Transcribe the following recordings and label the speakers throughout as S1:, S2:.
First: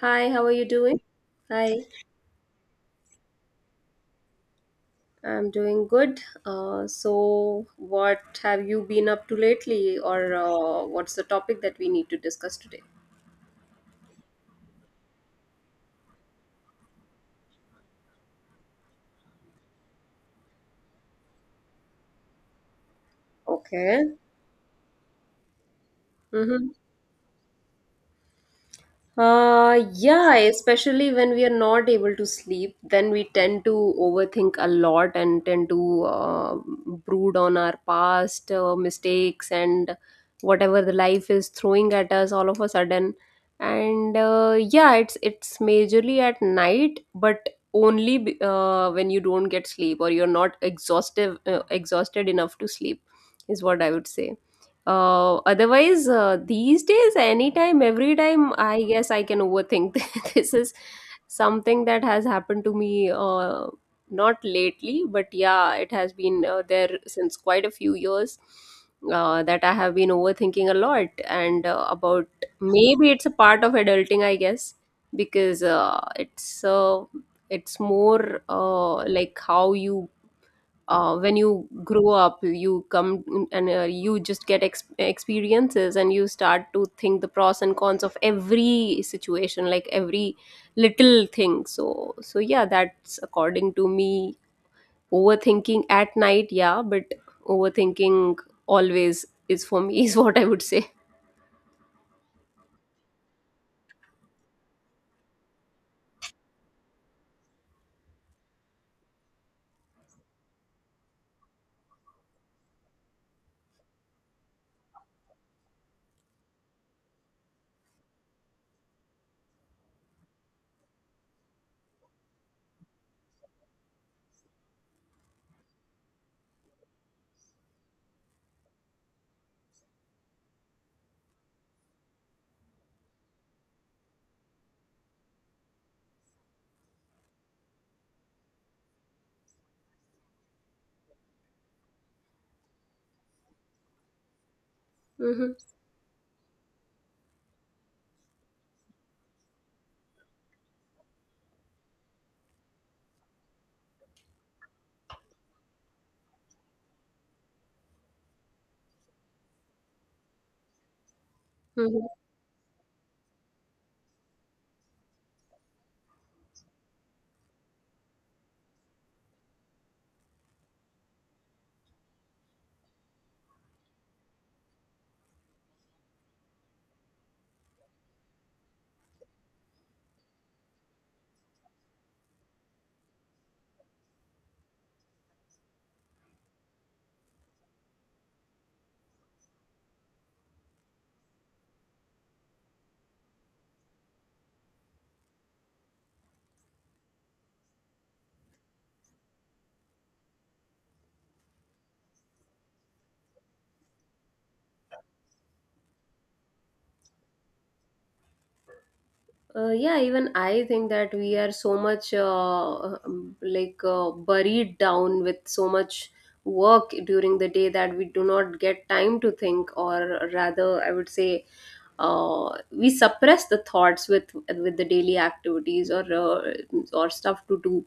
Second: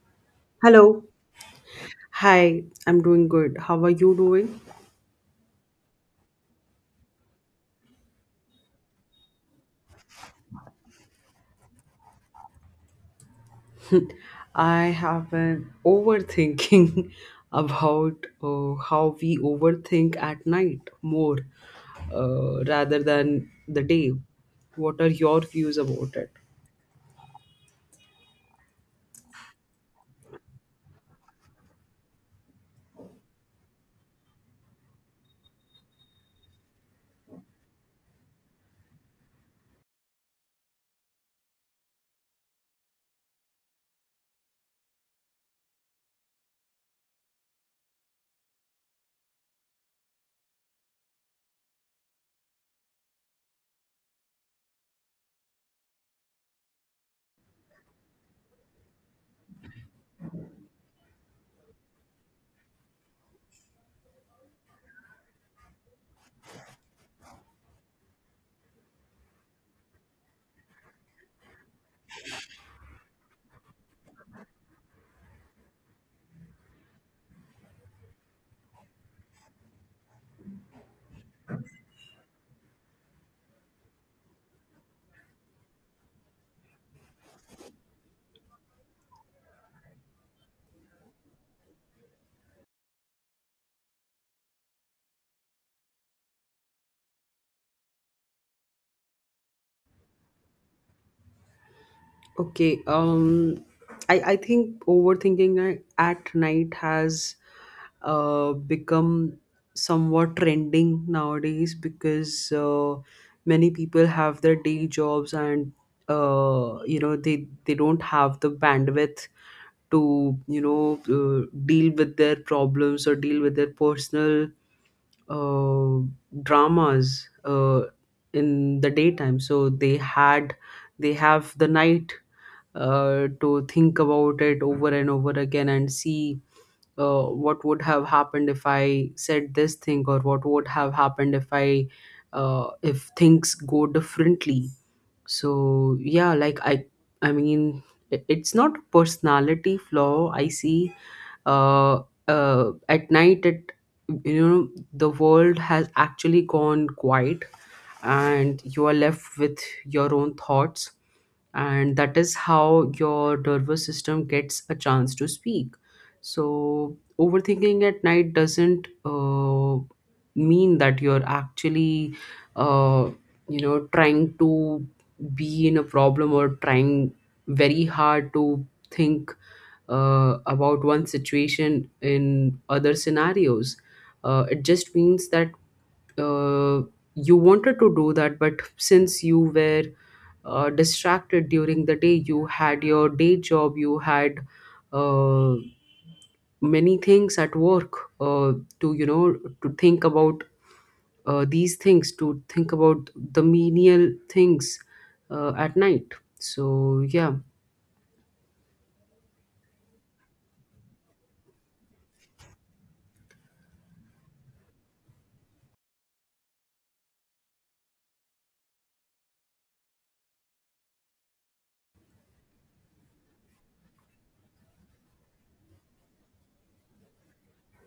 S1: Hi, how are you doing?
S2: Hello.
S1: Hi,
S2: Hi, I'm doing good. How are you doing?
S1: I'm doing good. So, what have you been up to lately, or what's the topic that we need to discuss today?
S2: I have been overthinking about how we overthink at night more, rather than the day.
S1: Okay.
S2: What are your views about it?
S1: Mm-hmm. Yeah, especially when we are not able to sleep, then we tend to overthink a lot and tend to brood on our past mistakes and whatever the life is throwing at us all of a sudden. And yeah, it's majorly at night, but only when you don't get sleep or you're not exhaustive exhausted enough to sleep is what I would say. Otherwise, these days, anytime, every time, I guess I can overthink. This is something that has happened to me, not lately, but yeah, it has been there since quite a few years that I have been overthinking a lot. And about maybe it's a part of adulting, I guess, because it's more like how you when you grow up you come and you just get experiences and you start to think the pros and cons of every situation, like every little thing. So yeah, that's, according to me, overthinking at night. Yeah, but overthinking always is for me, is what I would say.
S2: Okay. I think overthinking at night has become somewhat trending nowadays because uh, many people have their day jobs and uh you know they they don't have the bandwidth to you know uh, deal with their problems or deal with their personal uh, dramas in the daytime so they have the night to think about it over and over again and see what would have happened if I said this thing or what would have happened if I, if things go differently.
S1: Hmm.
S2: So yeah, like I mean it's not a personality flaw I see. uh, at night, it you know, the world has actually gone quiet and you are left with your own thoughts, and that is how your nervous system gets a chance to speak. So overthinking at night doesn't, mean that you're actually, uh, you know, trying to be in a problem or trying very hard to think about one situation in other scenarios. It just means that, uh, you wanted to do that, but since you were distracted during the day, you had your day job, you had uh, many things at work uh, to, you know, to think about these things, to think about the menial things at night. So yeah.
S1: Yeah, even I think that we are so much like buried down with so much work during the day that we do not get time to think, or rather, I would say, we suppress the thoughts with the daily activities or stuff to do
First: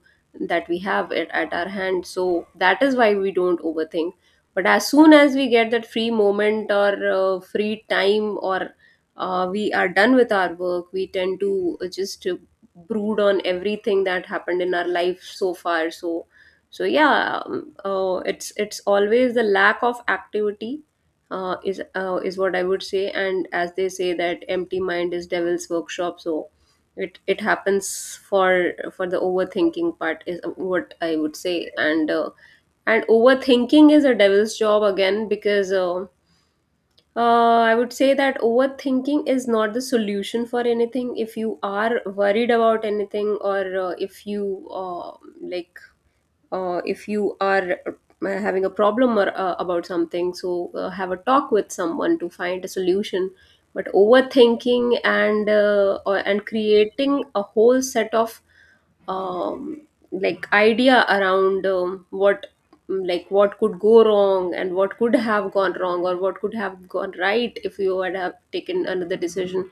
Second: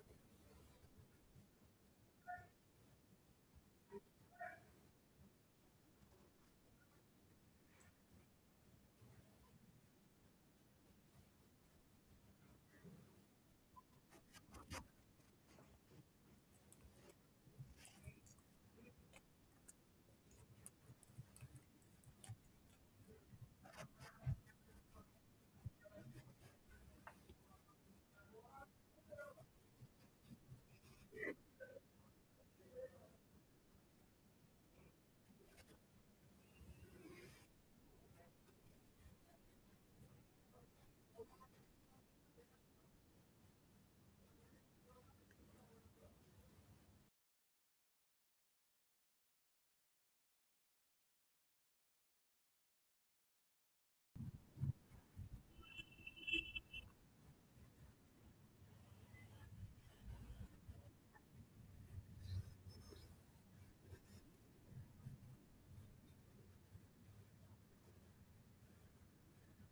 S1: that we have at our hand. So that is why we don't overthink. But as soon as we get that free moment or free time or we are done with our work, we tend to just brood on everything that happened in our life so far. So yeah, it's always the lack of activity, is what I would say. And as they say that empty mind is devil's workshop, so it happens for the overthinking part, is what I would say. And overthinking is a devil's job again, because I would say that overthinking is not the solution for anything. If you are worried about anything, or if you like, if you are having a problem or about something, so have a talk with someone to find a solution. But overthinking and creating a whole set of um, like idea around what, like what could go wrong and what could have gone wrong or what could have gone right if you would have taken another decision,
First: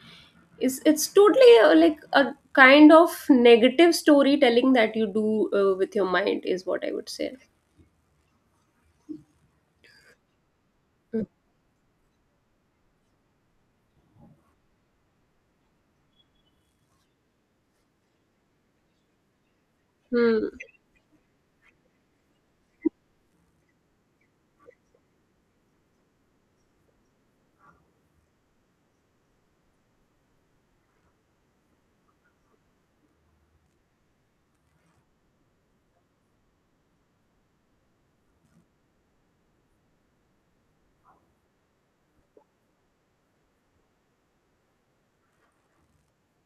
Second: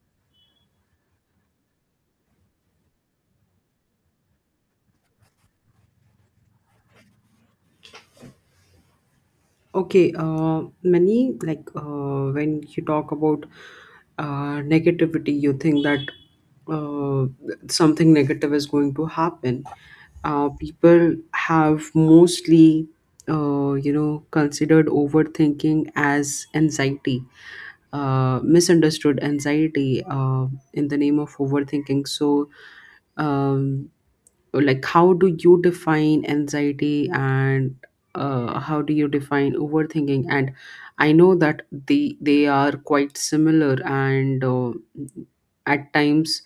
S1: is, it's totally like a kind of negative storytelling that you do with your mind, is what I would say.
S2: Okay, many, like, when you talk about negativity, you think that uh, something negative is going to happen.
S1: Hmm.
S2: People have mostly, you know, considered overthinking as anxiety, misunderstood anxiety in the name of overthinking. So, um, like, how do you define anxiety and how do you define overthinking? And I know that they are quite similar and, at times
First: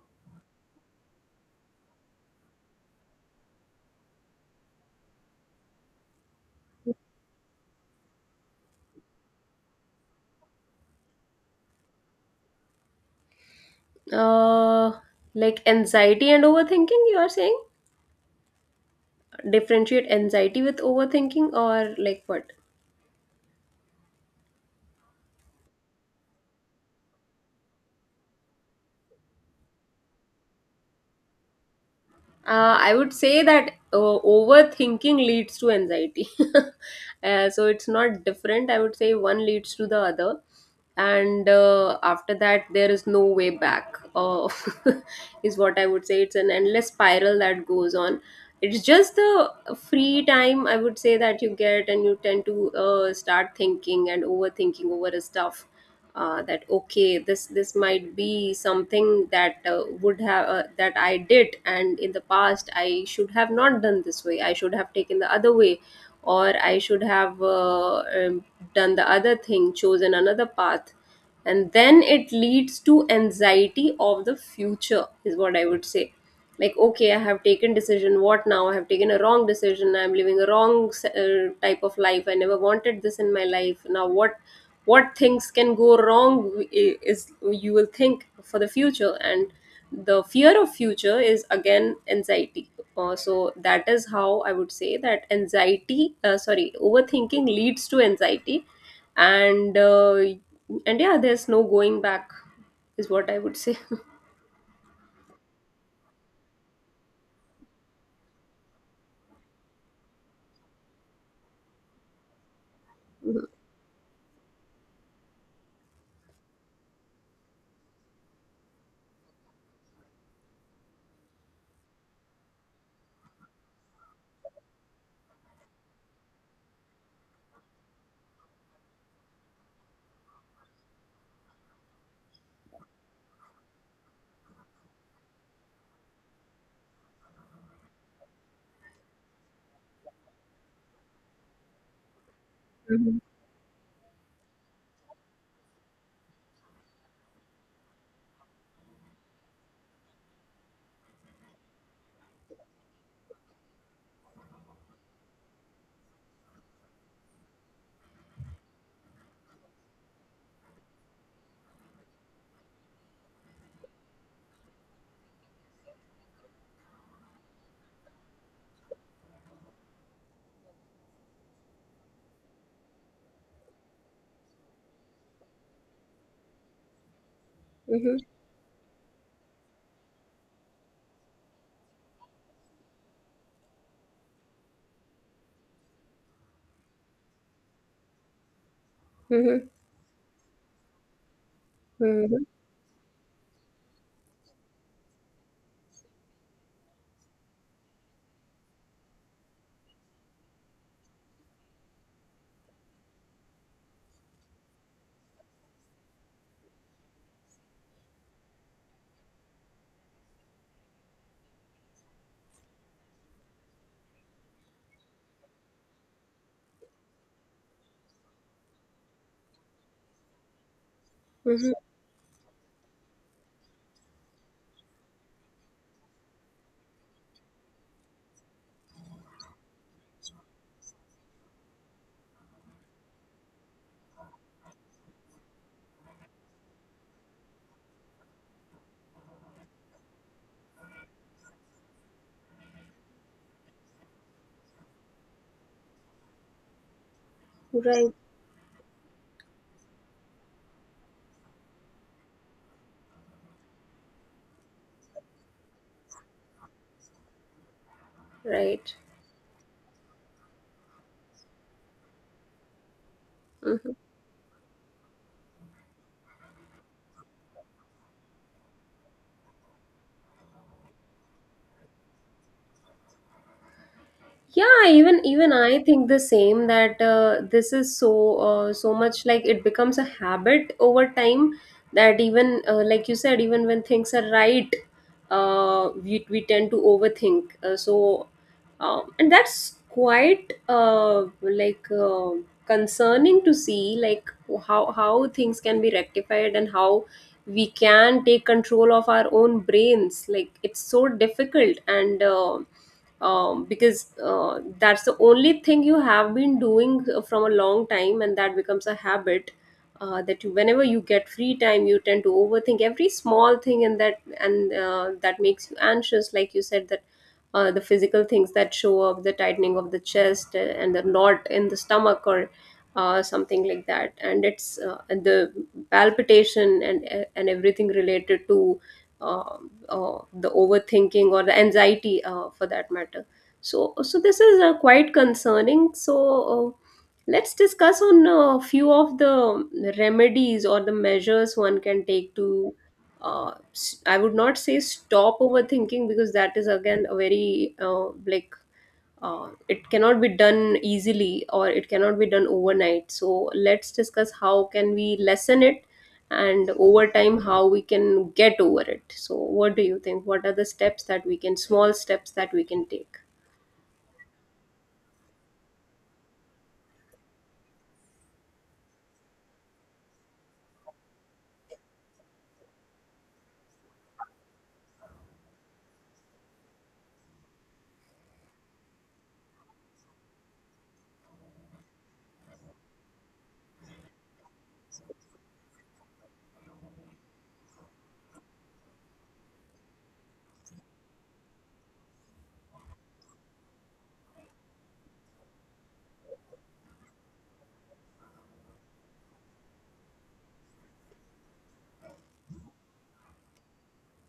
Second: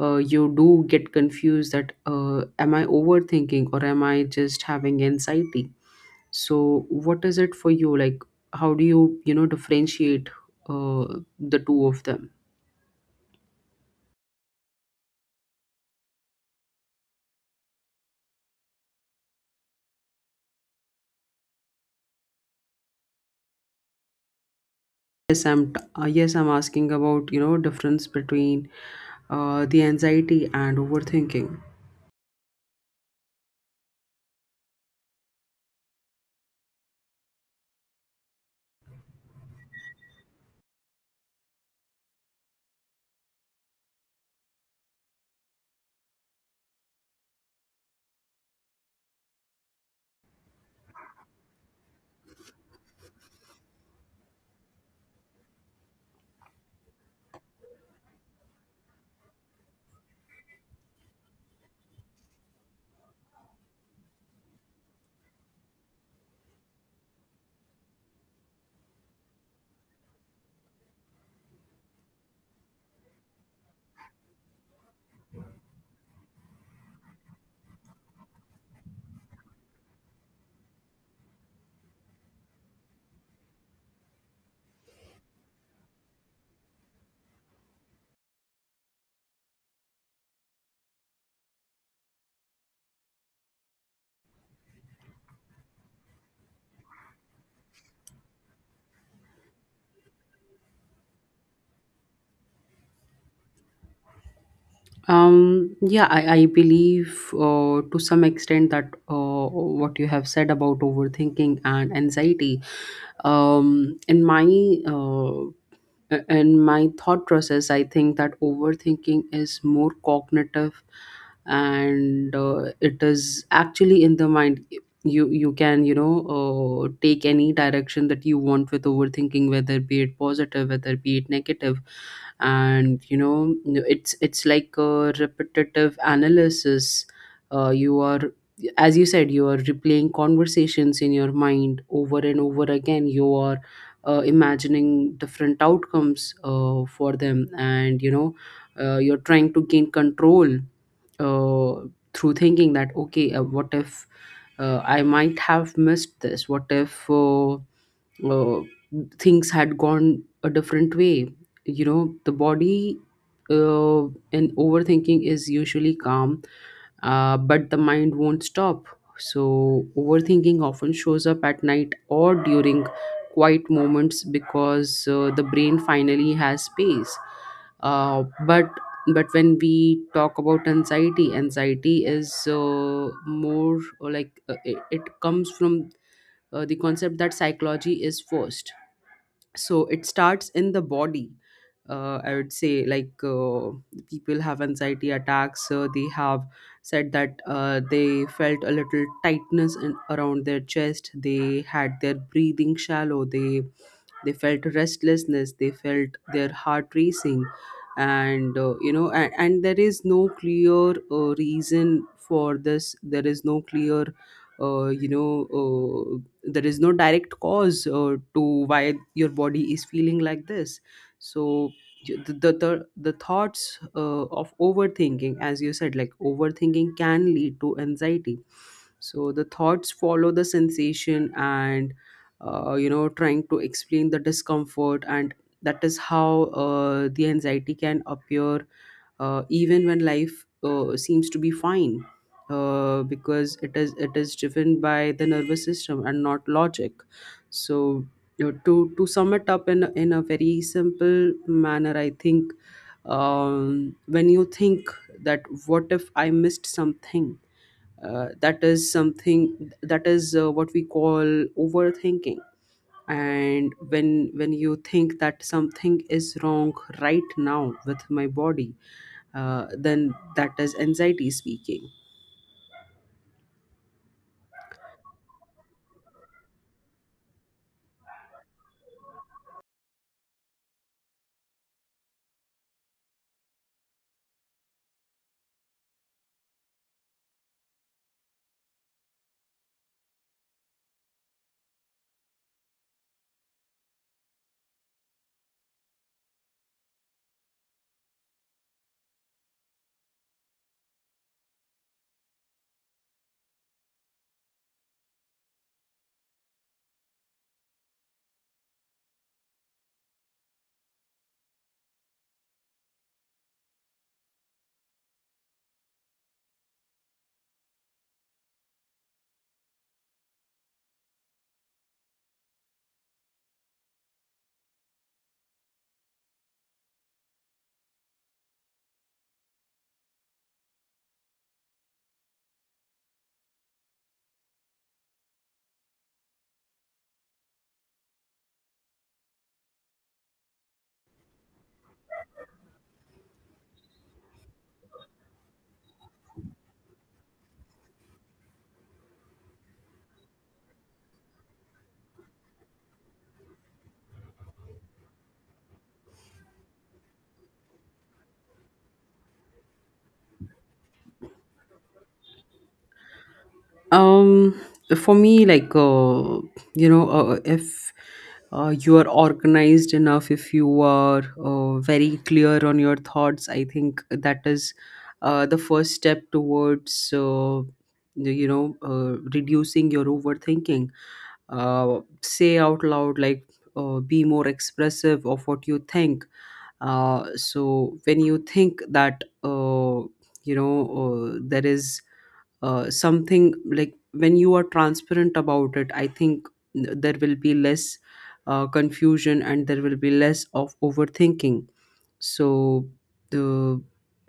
S2: you do get confused that, am I overthinking or am I just having anxiety? So what is it for you? Like, how do you, you know, differentiate uh, the two of them?
S1: uh, like anxiety and overthinking, you are saying? Differentiate anxiety with overthinking or like what?
S2: Yes, I'm asking about, you know, difference between, the anxiety and overthinking.
S1: I would say that overthinking leads to anxiety. So it's not different. I would say one leads to the other. And after that, there is no way back, is what I would say. It's an endless spiral that goes on. It's just the free time, I would say, that you get, and you tend to start thinking and overthinking over stuff, that okay, this might be something that would have that I did, and in the past I should have not done this way, I should have taken the other way, or I should have done the other thing, chosen another path, and then it leads to anxiety of the future, is what I would say. Like, okay, I have taken decision, what now, I have taken a wrong decision, I'm living a wrong type of life, I never wanted this in my life, now what things can go wrong, is, you will think for the future, and the fear of future is again anxiety. So that is how I would say that anxiety, sorry, overthinking leads to anxiety. And uh, and yeah, there's no going back, is what I would say.
S2: Yeah, I believe, to some extent that, what you have said about overthinking and anxiety, um, in my uh, in my thought process, I think that overthinking is more cognitive, and it is actually in the mind. You can, you know, take any direction that you want with overthinking, whether be it positive, whether be it negative, and you know, it's like a repetitive analysis. You are, as you said, you are replaying conversations in your mind over and over again.
S1: Mhm,
S2: You are imagining different outcomes for them, and you know, you're trying to gain control uh, through thinking that okay, what if, I might have missed this? What if, uh, things had gone a different way? You know, the body uh, and overthinking is usually calm, but the mind won't stop. So, overthinking often shows up at night or during quiet moments because the brain finally has space.
S1: mhm,
S2: Uh, but but when we talk about anxiety, anxiety is more, like, it comes from the concept that psychology is first.
S1: mhm,
S2: So it starts in the body. I
S1: mhm,
S2: would say, like, people have anxiety attacks. They have said that, they felt a little tightness in, around their chest. They had their breathing shallow. They felt restlessness, they felt their heart racing, and, you know, and there is no clear reason for this. There is no clear, you know, there is no direct cause to why your body is feeling like this, so
S1: mhm.
S2: you- the, the thoughts of overthinking, as you said, like overthinking can lead to anxiety. So the thoughts follow the sensation and, you know, trying to explain the discomfort. And that is how the anxiety can appear even when life seems to be fine. Because it is driven by the nervous system and not logic. So, you know, to sum it up in in a very simple manner, I think, when you think that what if I missed something, that is
S1: Right.
S2: something that is what we call overthinking. And
S1: Mhm.
S2: when you think that something is wrong right now with my body, then that is anxiety speaking.
S1: Yeah, even I think the same, that this is so so much like, it becomes a habit over time, that even, like you said, even when things are right, we tend to overthink. So, and that's quite like, concerning to see, like, how things can be rectified and how we can take control of our own brains. Like, it's so difficult. And because that's the only thing you have been doing from a long time, and that becomes a habit, that you, whenever you get free time, you tend to overthink every small thing, and that makes you anxious, like you said, that the physical things that show up, the tightening of the chest, and the knot in the stomach, or something like that, and the palpitation, and everything related to uh, the overthinking or the anxiety, for that matter. So this is quite concerning. So, uh, let's discuss on a few of the remedies or the measures one can take to I would not say stop overthinking, because that is again a very it cannot be done easily or it cannot be done overnight. So let's discuss how can we lessen it, and over time how we can get over it. So what do you think, what are the steps that we can, small steps that we can take?
S2: um for me, like, you know, if, you are organized enough, if you are, very clear on your thoughts, I think that is the first step towards you know, reducing your overthinking. Say out loud, like, be more expressive of what you think. So when you think that, you know, there is, something, like when you are transparent about it, I think there will be less confusion and there will be less of overthinking. So, the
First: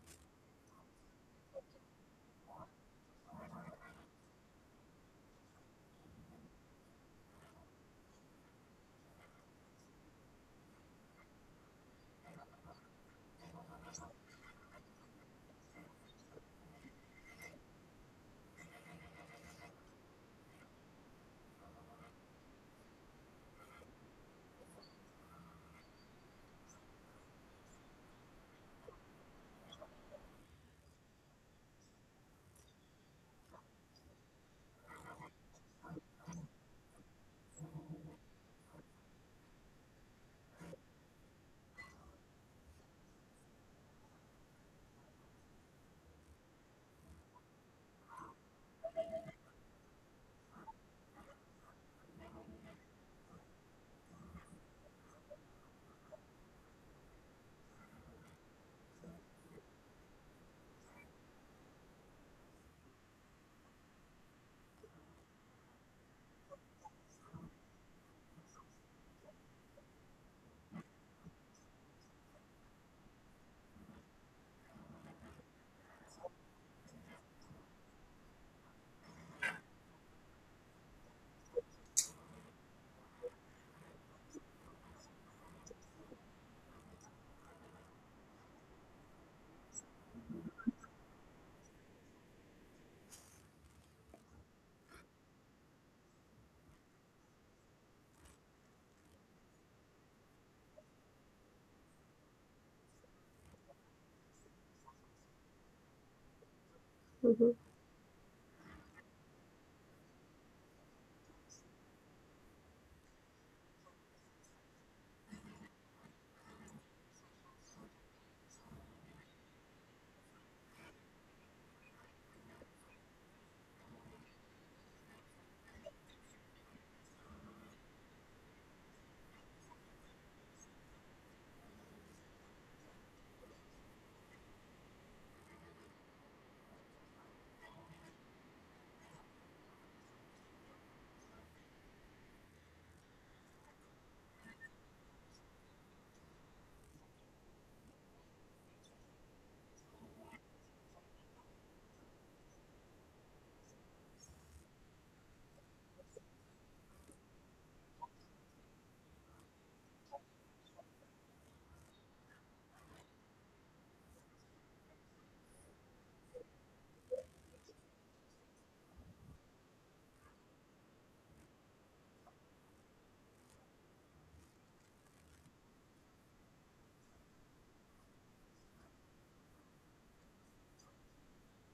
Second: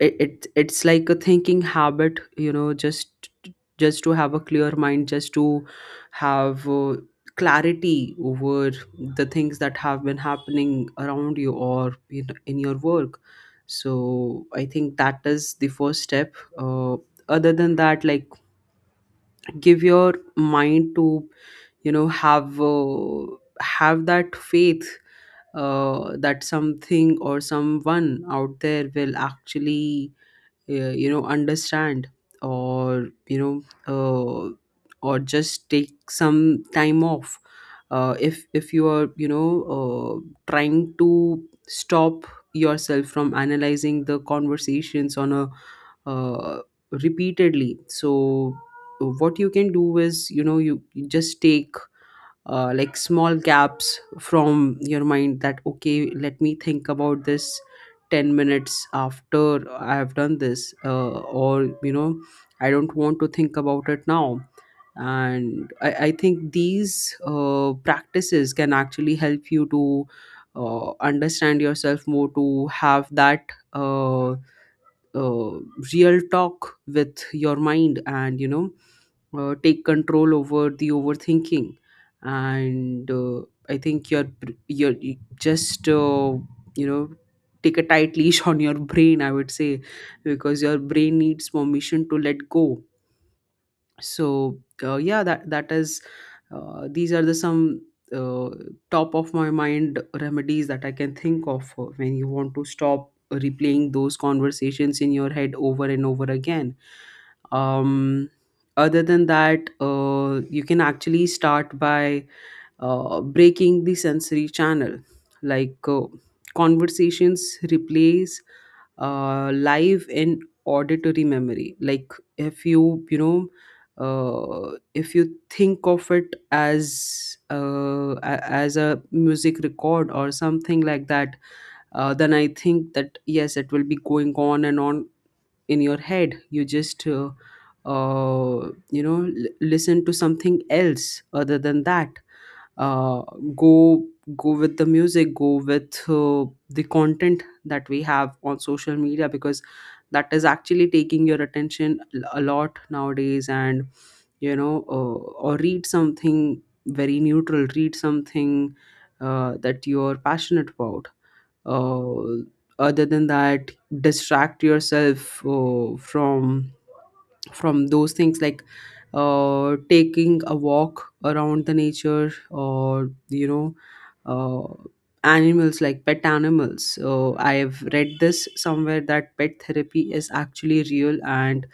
S2: it's like a thinking habit, you know, just to have a clear mind, just to have, clarity over the things that have been happening around you or in your work. So I think that is the first step. uh, Other than that, like, give your mind to, you know, have, have that faith, that something or someone out there will actually, you know, understand, or, you know, uh, or just take some time off, if you are, you know, uh, trying to stop yourself from analyzing the conversations on a, uh, repeatedly. So what you can do is, you know, you just take, like small gaps from your mind, that okay, let me think about this 10 minutes after I have done this, or, you know, I don't want to think about it now. And I think these practices can actually help you to understand yourself more, to have that uh, uh, real talk with your mind, and, you know, take control over the overthinking. And, I think your, you just, you know, take a tight leash on your brain, I would say, because your brain needs permission to let go. So, yeah, that is, these are the some, uh, top of my mind remedies that I can think of when you want to stop replaying those conversations in your head over and over again.
S1: Mhm.
S2: um Other than that, you can actually start by breaking the sensory channel. Like, conversations replace live and auditory memory. Like, if you, you know, if you think of it as as a music record or something like that, then I think that yes, it will be going on and on in your head. You just, you know, listen to something else other than that. uh, go Go with the music, go with the content that we have on social media, because that is actually taking your attention a lot nowadays. And you know, or read something very neutral, read something that you're passionate about. uh, Other than that, distract yourself from those things, like, taking a walk around the nature, or, you know, uh, animals, like pet animals. I have read this somewhere, that pet therapy is actually real, and,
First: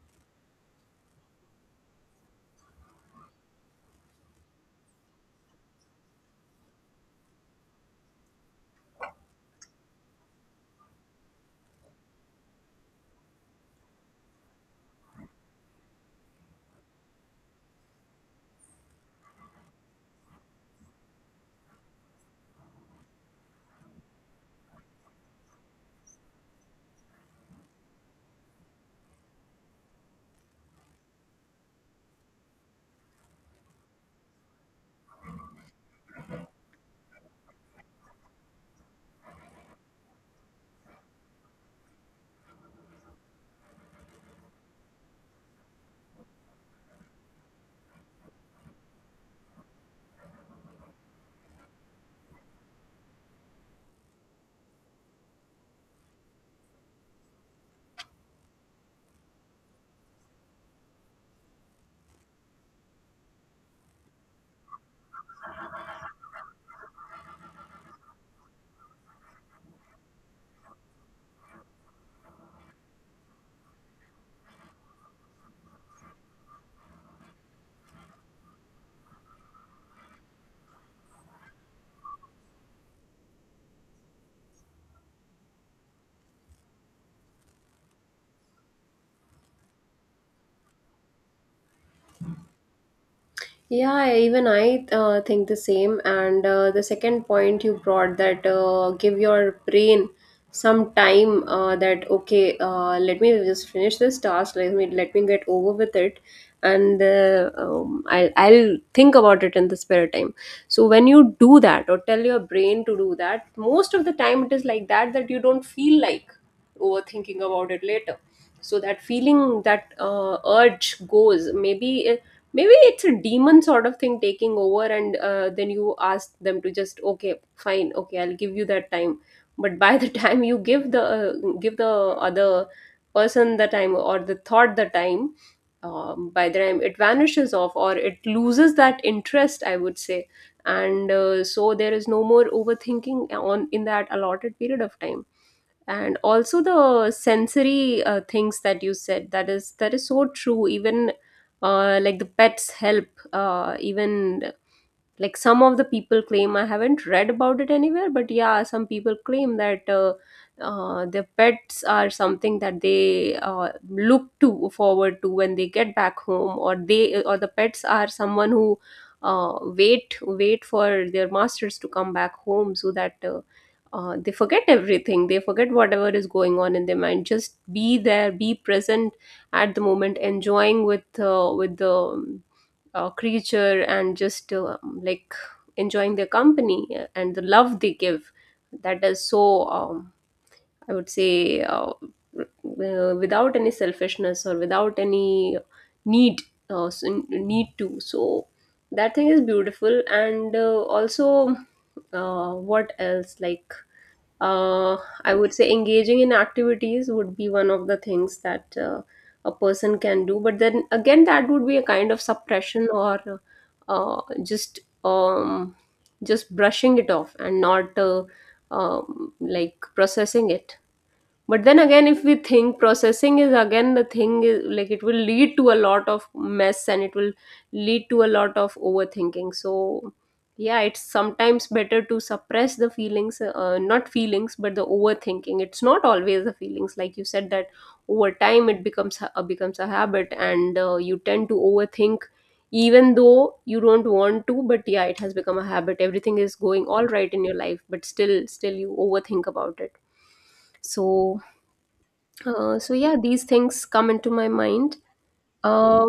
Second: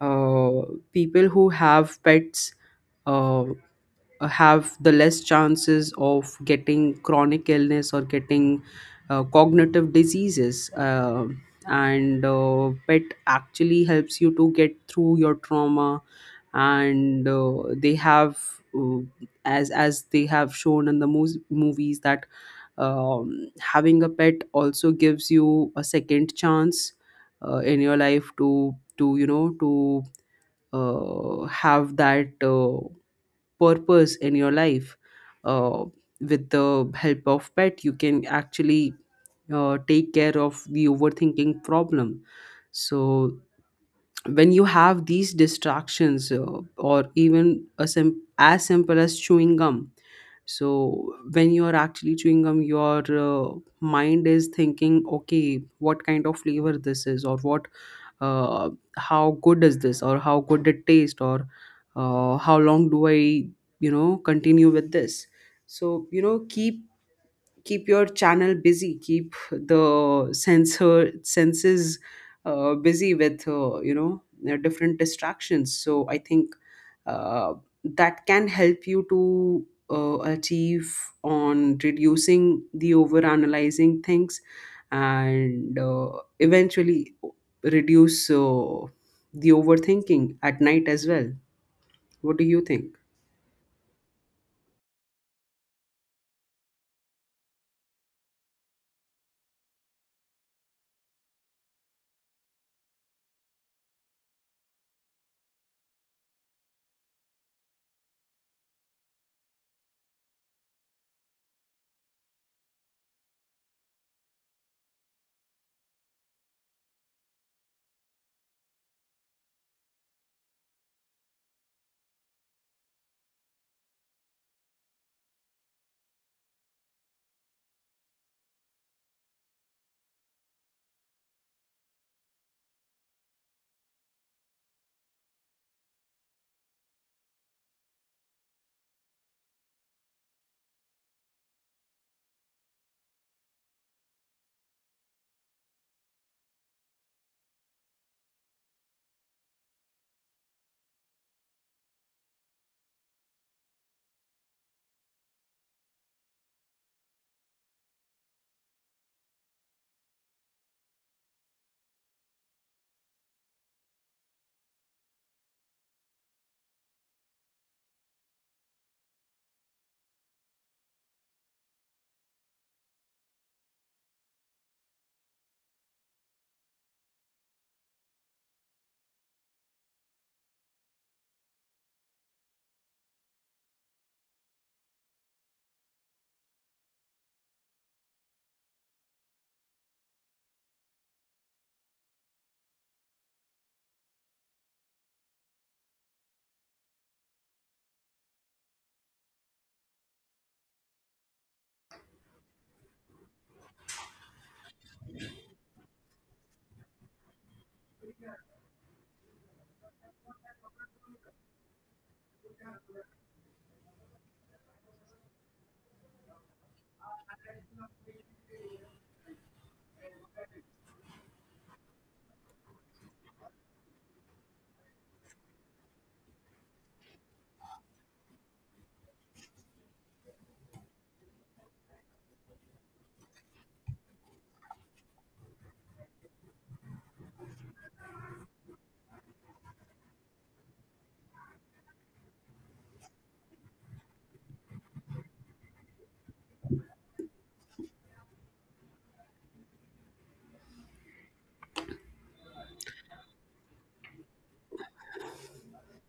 S2: uh, people who have pets, uh have the less chances of getting chronic illness or getting cognitive diseases. And Pet actually helps you to get through your trauma, and, they have, uh, as they have shown in the movies, that having a pet also gives you a second chance in your life to you know, to, have that. Purpose in your life, uh, with the help of pet, you can actually, take care of the overthinking problem. So, when you have these distractions, or even a as simple as chewing gum. So when you are actually chewing gum, your, mind is thinking, okay, what kind of flavor this is, or what, uh, how good is this, or how good it taste, or, how long do I, you know, continue with this. So, you know, keep your channel busy, keep the sensor senses, busy with, you know, different distractions. So I think, uh, that can help you to, achieve on reducing the over analyzing things, and, eventually reduce, the overthinking at night as well. What do you think?
S1: Yeah, even I think the same. And the second point you brought, that give your brain some time, that okay, let me just finish this task. Let me get over with it, and I'll think about it in the spare time. So when you do that, or tell your brain to do that, most of the time it is like that, that you don't feel like overthinking about it later. So that feeling, that urge goes, maybe maybe it's a demon sort of thing taking over, and then you ask them to just okay fine, okay I'll give you that time. But by the time you give the other person the time, or the thought the time, by the time it vanishes off, or it loses that interest, I would say. And so there is no more overthinking on, in that allotted period of time. And also the sensory things that you said, that is, that is so true. Even, like, the pets help, even like some of the people claim, I haven't read about it anywhere, but yeah, some people claim that their pets are something that they look to forward to when they get back home, or they, or the pets are someone who wait for their masters to come back home, so that they forget everything, they forget whatever is going on in their mind, just be there, be present at the moment, enjoying with the creature, and just like, enjoying their company, and the love they give. That is so, I would say, without any selfishness or without any need, need to. So that thing is beautiful. And also, what else, like, uh, I would say engaging in activities would be one of the things that a person can do. But then again, that would be a kind of suppression, or uh, just um, just brushing it off and not like, processing it. But then again, if we think processing is again the thing, is, like, it will lead to a lot of mess, and it will lead to a lot of overthinking. So, yeah, it's sometimes better to suppress the feelings, not feelings, but the overthinking. It's not always the feelings, like you said, that over time it becomes becomes a habit, and you tend to overthink even though you don't want to. But yeah, it has become a habit, everything is going all right in your life, but still you overthink about it. So uh, so yeah, these things come into my mind. Uh,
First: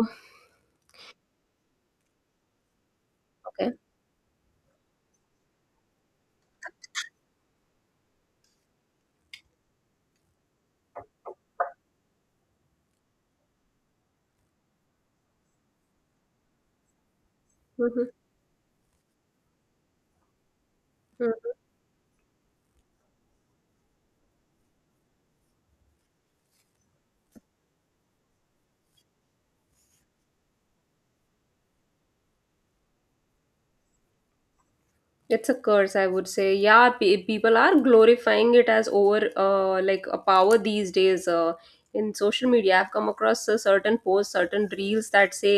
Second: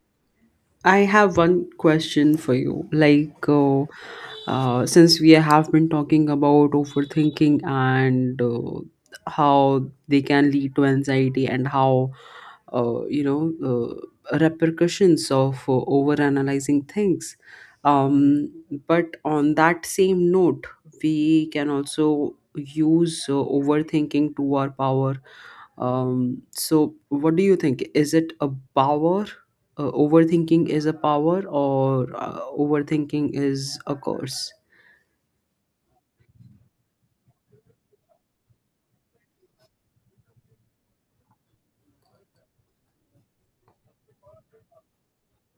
S2: I have one question for you.
S1: okay.
S2: Since we have been talking about overthinking and how they can lead to anxiety and how repercussions of overanalyzing things.
S1: Hmm.
S2: Um, but on that same note, we can also use overthinking to our power so, what do you think? Is it a power? Overthinking is a power, or overthinking is a curse?
S1: It's a curse, I would say. Yeah, people are glorifying it as like a power these days. In social media, I've come across a certain posts, certain reels that say,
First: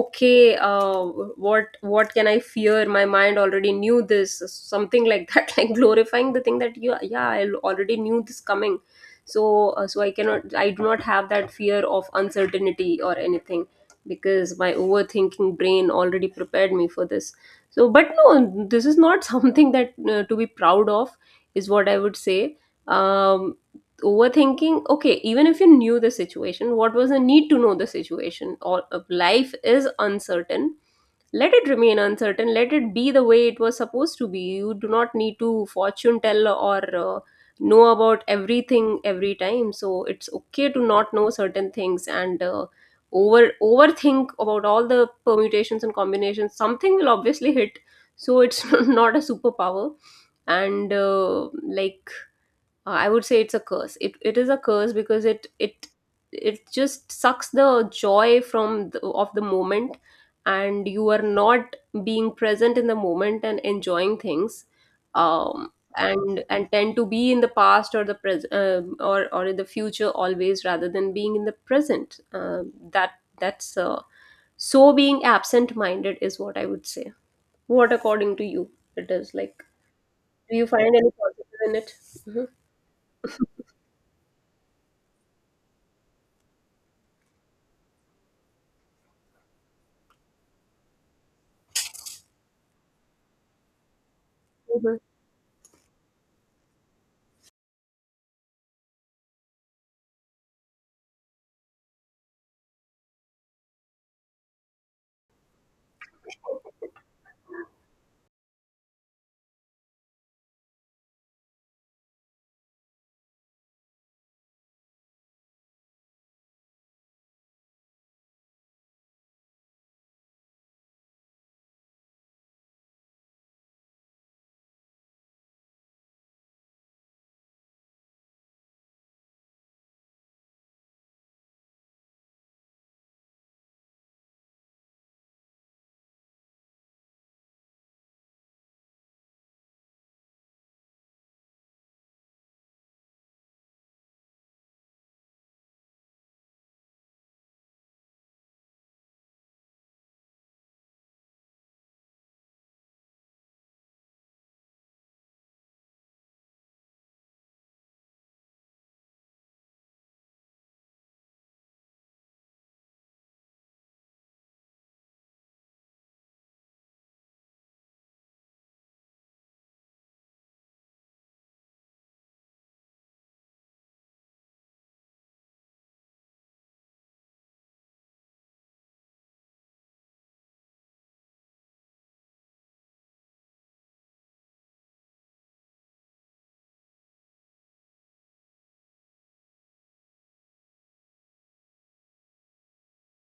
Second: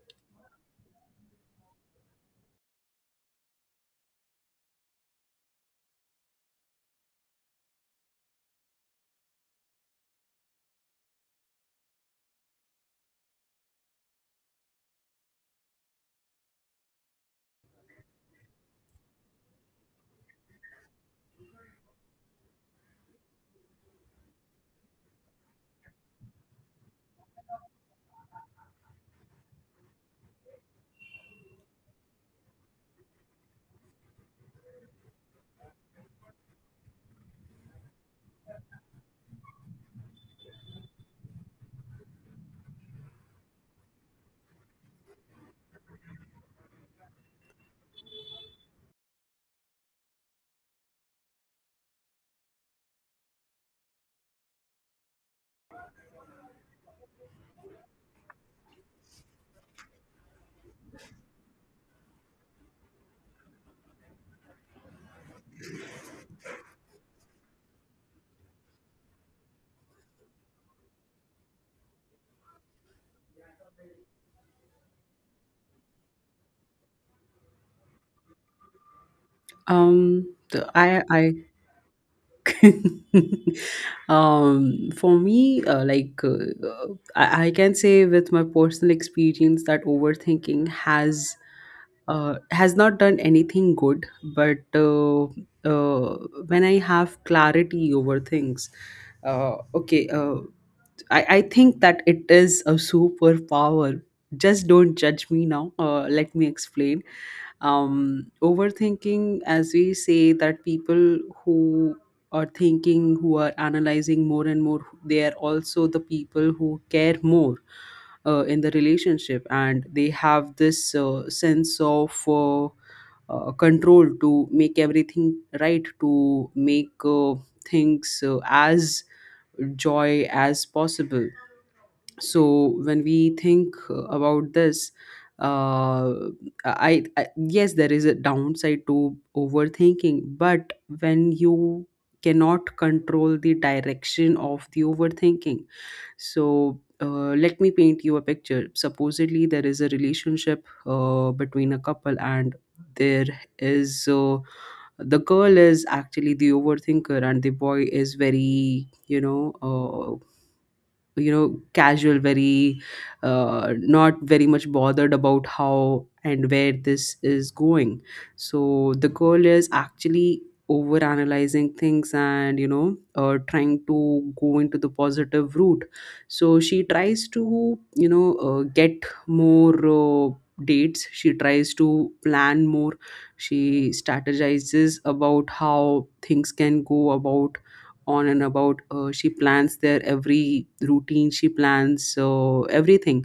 S1: "Okay, what can I fear? My mind already knew this. Something like that, like glorifying the thing that you, yeah, I already knew this coming. So, so I cannot, I do not have that fear of uncertainty or anything because my overthinking brain already prepared me for this. So but no, this is not something that to be proud of is what I would say. um Overthinking, okay, even if you knew the situation, what was the need to know the situation? Or life is uncertain. Let it remain uncertain, let it be the way it was supposed to be. You do not need to fortune tell, or know about everything every time. So it's okay to not know certain things, and overthink about all the permutations and combinations. Something will obviously hit. So it's not a superpower. And I would say it's a curse. It is a curse because it just sucks the joy from of the moment. And you are not being present in the moment and enjoying things, and tend to be in the past or the pres or in the future, always, rather than being in the present. That that's So being absent minded is what I would say. What according to you? It is like,
S2: Um,
S1: do you
S2: the-
S1: find
S2: I,
S1: any
S2: I,
S1: positive in it? Mhm.
S2: for me, I can say with my personal experience that overthinking has not done anything good, but
S1: Mhm.
S2: uh, uh, when I have clarity over things, okay. I think that it is a superpower. Just don't judge me now. Let me explain. Overthinking, as we say, that people who are thinking, who are analyzing more and more, they are also the people who care more in the relationship and they have this uh, sense of control to make everything right, to make things as joy as possible. So when we think about this, uh, I yes, there is a downside to overthinking, but when you cannot control the direction of the overthinking. So let me paint you a picture. Supposedly there is a relationship between a couple, and there is uh, the girl is actually the overthinker and the boy is very you know, casual, very not very much bothered about how and where this is going. So the girl is actually over analyzing things, and trying to go into the positive route. So she tries to get more dates, she tries to plan more, she strategizes about how things can go about on and about. She plans their every routine, she plans everything.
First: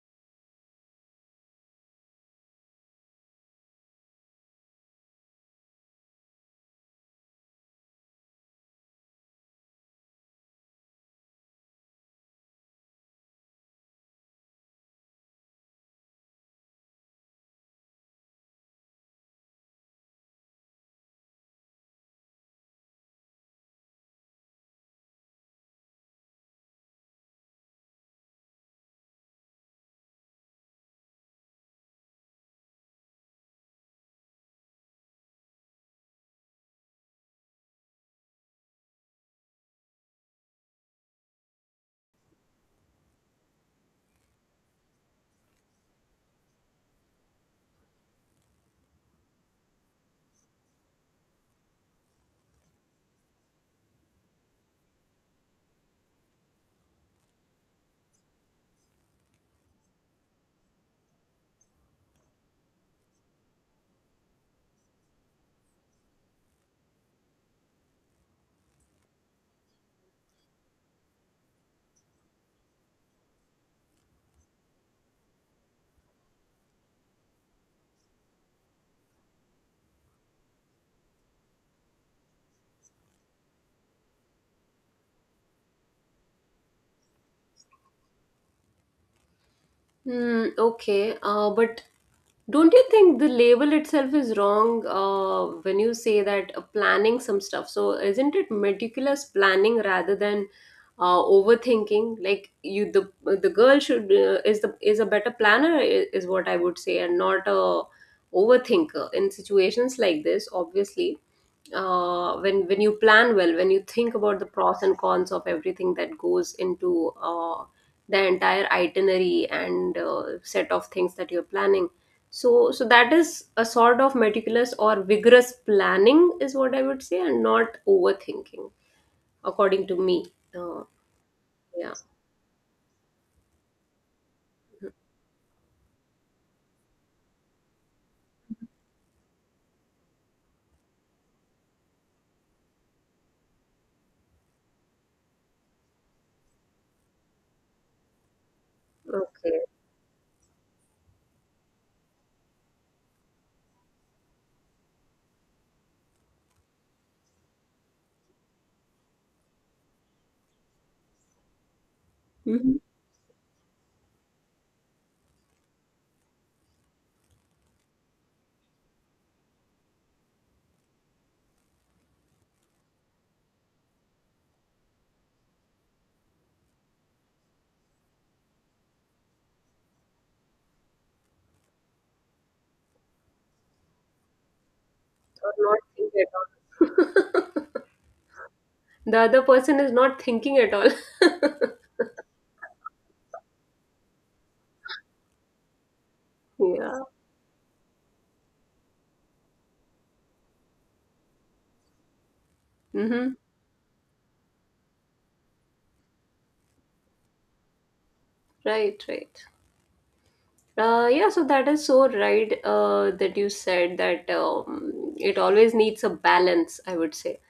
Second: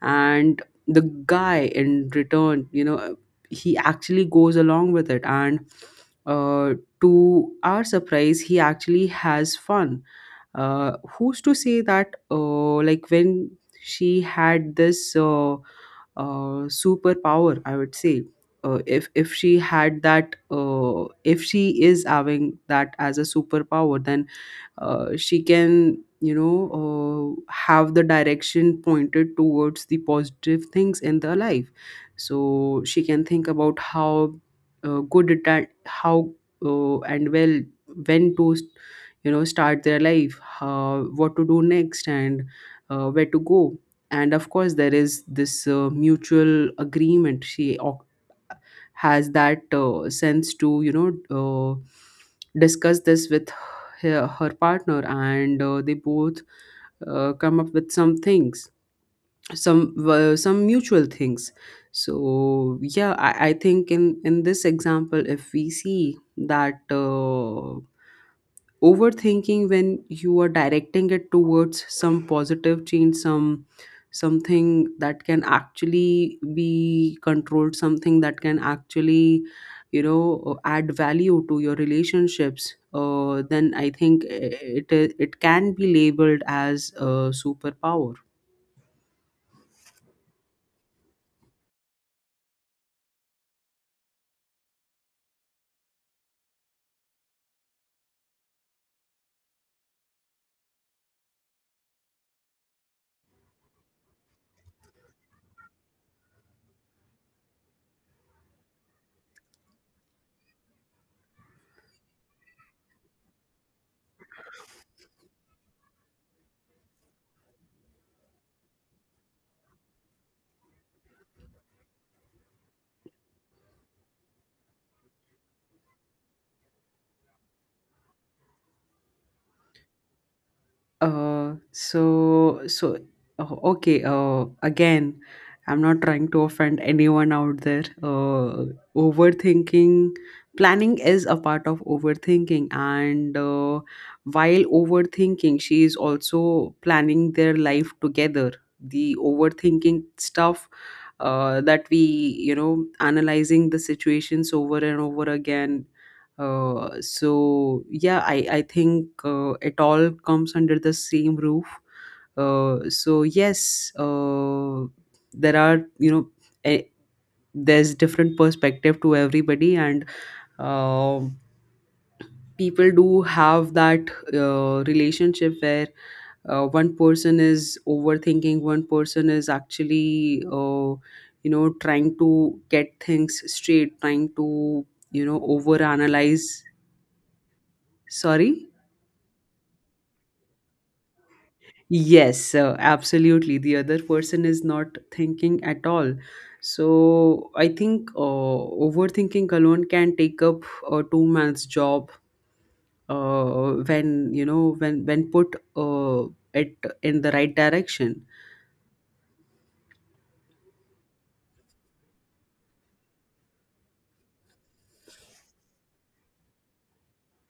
S2: And the guy in return, you know, he actually goes along with it, and uh, to our surprise he actually has fun. uh, Who's to say that like when she had this superpower, I would say, if she had that, if she is having that as a superpower, then she can have the direction pointed towards the positive things in their life. So she can think about how good it, at how and well when to, you know, start their life, how, what to do next, and where to go. And of course there is this mutual agreement. Has that sense to, discuss this with her partner, and they both come up with some things, some mutual things. So yeah, I think in this example, if we see that overthinking, when you are directing it towards some positive change, some something that can actually be controlled, something that can actually, you know, add value to your relationships, then I think it can be labeled as a superpower.
S1: Hmm, okay, but don't you think the label itself is wrong when you say that planning some stuff? So isn't it meticulous planning rather than overthinking? Like you, the girl should is the is a better planner is what I would say, and not a overthinker in situations like this. Obviously, when you plan well, when you think about the pros and cons of everything that goes into the entire itinerary and set of things that you're planning, so that is a sort of meticulous or vigorous planning, is what I would say, and not overthinking, according to me. Uh,
S2: Uh,
S1: yeah.
S2: so so oh, okay. Again, I'm not trying to offend anyone out there. Overthinking, planning is a part of overthinking, and while overthinking, she is also planning their life together. The
S1: Okay.
S2: overthinking stuff, that we, you know, analyzing the situations over and over again. So yeah, I think it all comes under the same roof.
S1: Mhm.
S2: So yes, there are a, there's different perspective to everybody, and um people do have that relationship where one person is overthinking, one person is actually, you know, trying to get things straight, trying to, you know,
S1: Or not thinking at
S2: overanalyze.
S1: all.
S2: Sorry.
S1: The other person is not thinking at all.
S2: Yes, absolutely, the other person is not thinking at all. So
S1: Yeah.
S2: I think overthinking alone can take up a 2 months job
S1: Mm-hmm.
S2: when you know, when put it in the right direction.
S1: Right. Right. Yeah, so that is so right that you said that it always needs a balance, I would say.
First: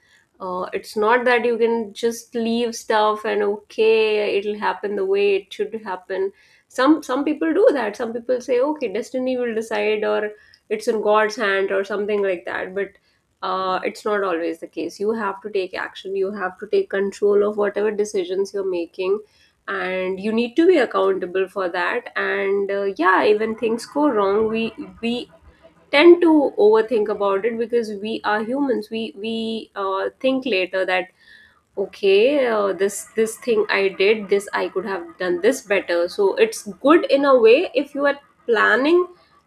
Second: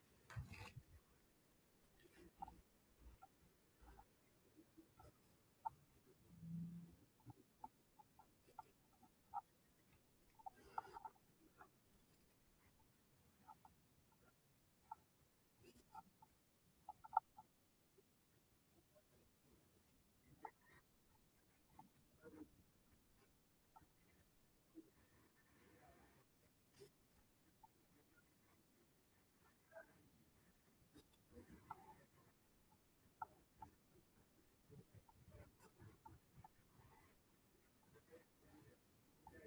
S1: It's not that you can just leave stuff and okay, it'll happen the way it should happen. Some people do that. Some people say, okay, destiny will decide, or it's in God's hand, or something like that. But it's not always the case. You have to take action. You have to take control of whatever decisions you're making, and you need to be accountable for that. And yeah, even things go wrong, we tend to overthink about it because we are humans. We think later that okay, this thing I did, this I could have done this better. So it's good in a way if you are planning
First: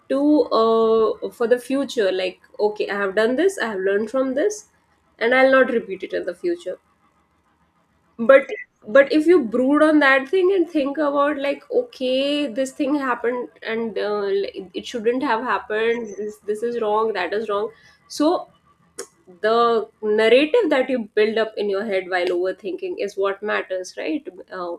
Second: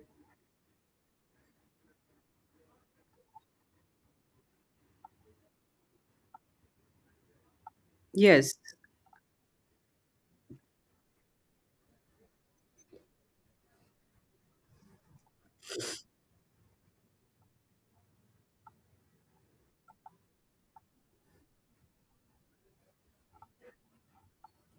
S1: to, for the future, like okay, I have done this, I have learned from this, and I'll not repeat it in the future. But
S2: Yes.
S1: if you brood on that thing and think about like okay, this thing happened, and like, it shouldn't have happened, this is wrong, that is wrong, so the narrative that you build up in your head while overthinking is what matters, right?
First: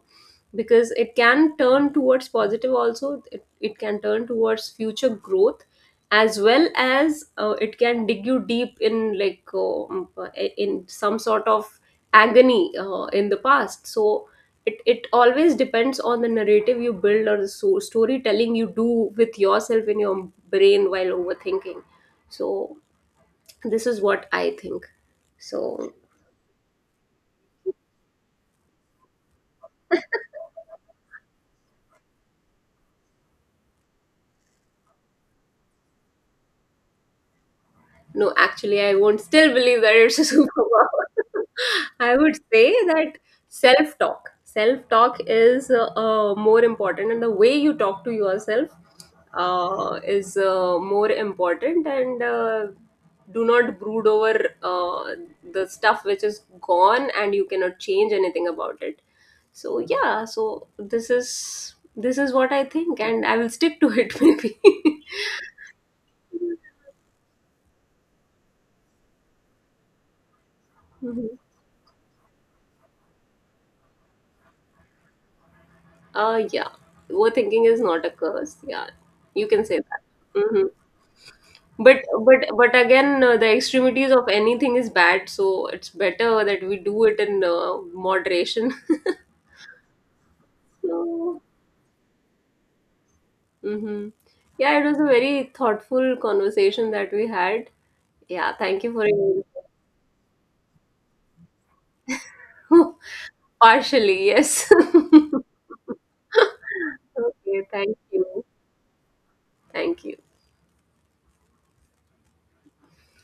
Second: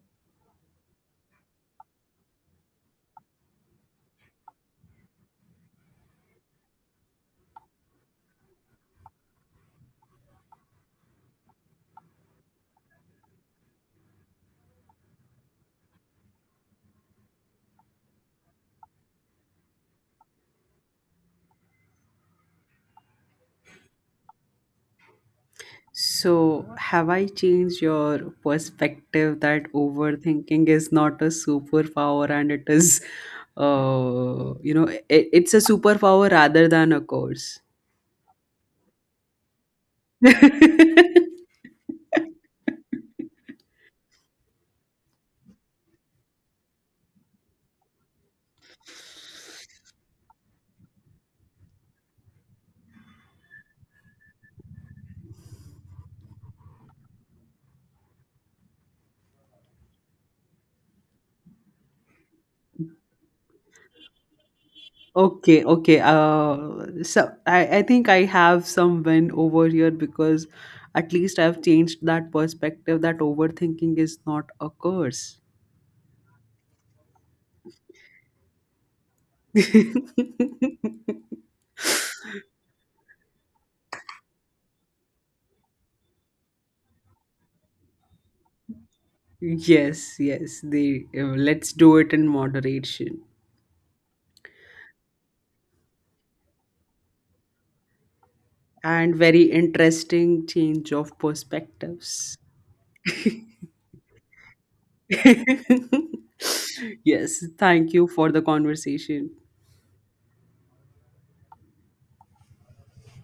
S1: Because it can turn towards positive also, it can turn towards future growth, as well as it can dig you deep in, like, in some sort of agony in the past. So it always depends on the narrative you build, or the storytelling you do with yourself in your brain while overthinking. So this is what I think. So,
S2: So, have I changed your perspective that overthinking is not a superpower and it is, you know, it, it's a superpower rather than a curse?
S1: no, actually, I won't still believe that it's a superpower. I would say that self talk. Self talk is more important, and the way you talk to yourself is more important. And do not brood over the stuff which is gone and you cannot change anything about it. So, yeah, so this is. This is what I think, and I will stick to it maybe.
S2: Okay, okay. So I think I have some win over here because at
S1: Hmm.
S2: least I've changed that perspective that overthinking is not a curse.
S1: Yeah, overthinking is not a curse. Yeah, you can say that. Hmm. But but again, the extremities of anything is bad, so it's better that we do it in moderation.
S2: Yes, yes, they
S1: So,
S2: let's do it in moderation.
S1: hmm, yeah, it was a very thoughtful conversation that we had. Yeah, thank you for
S2: And very
S1: your
S2: interesting change of perspectives.
S1: partially, yes.
S2: Yes,
S1: Okay,
S2: thank
S1: thank
S2: you for the
S1: you.
S2: conversation.
S1: Thank you.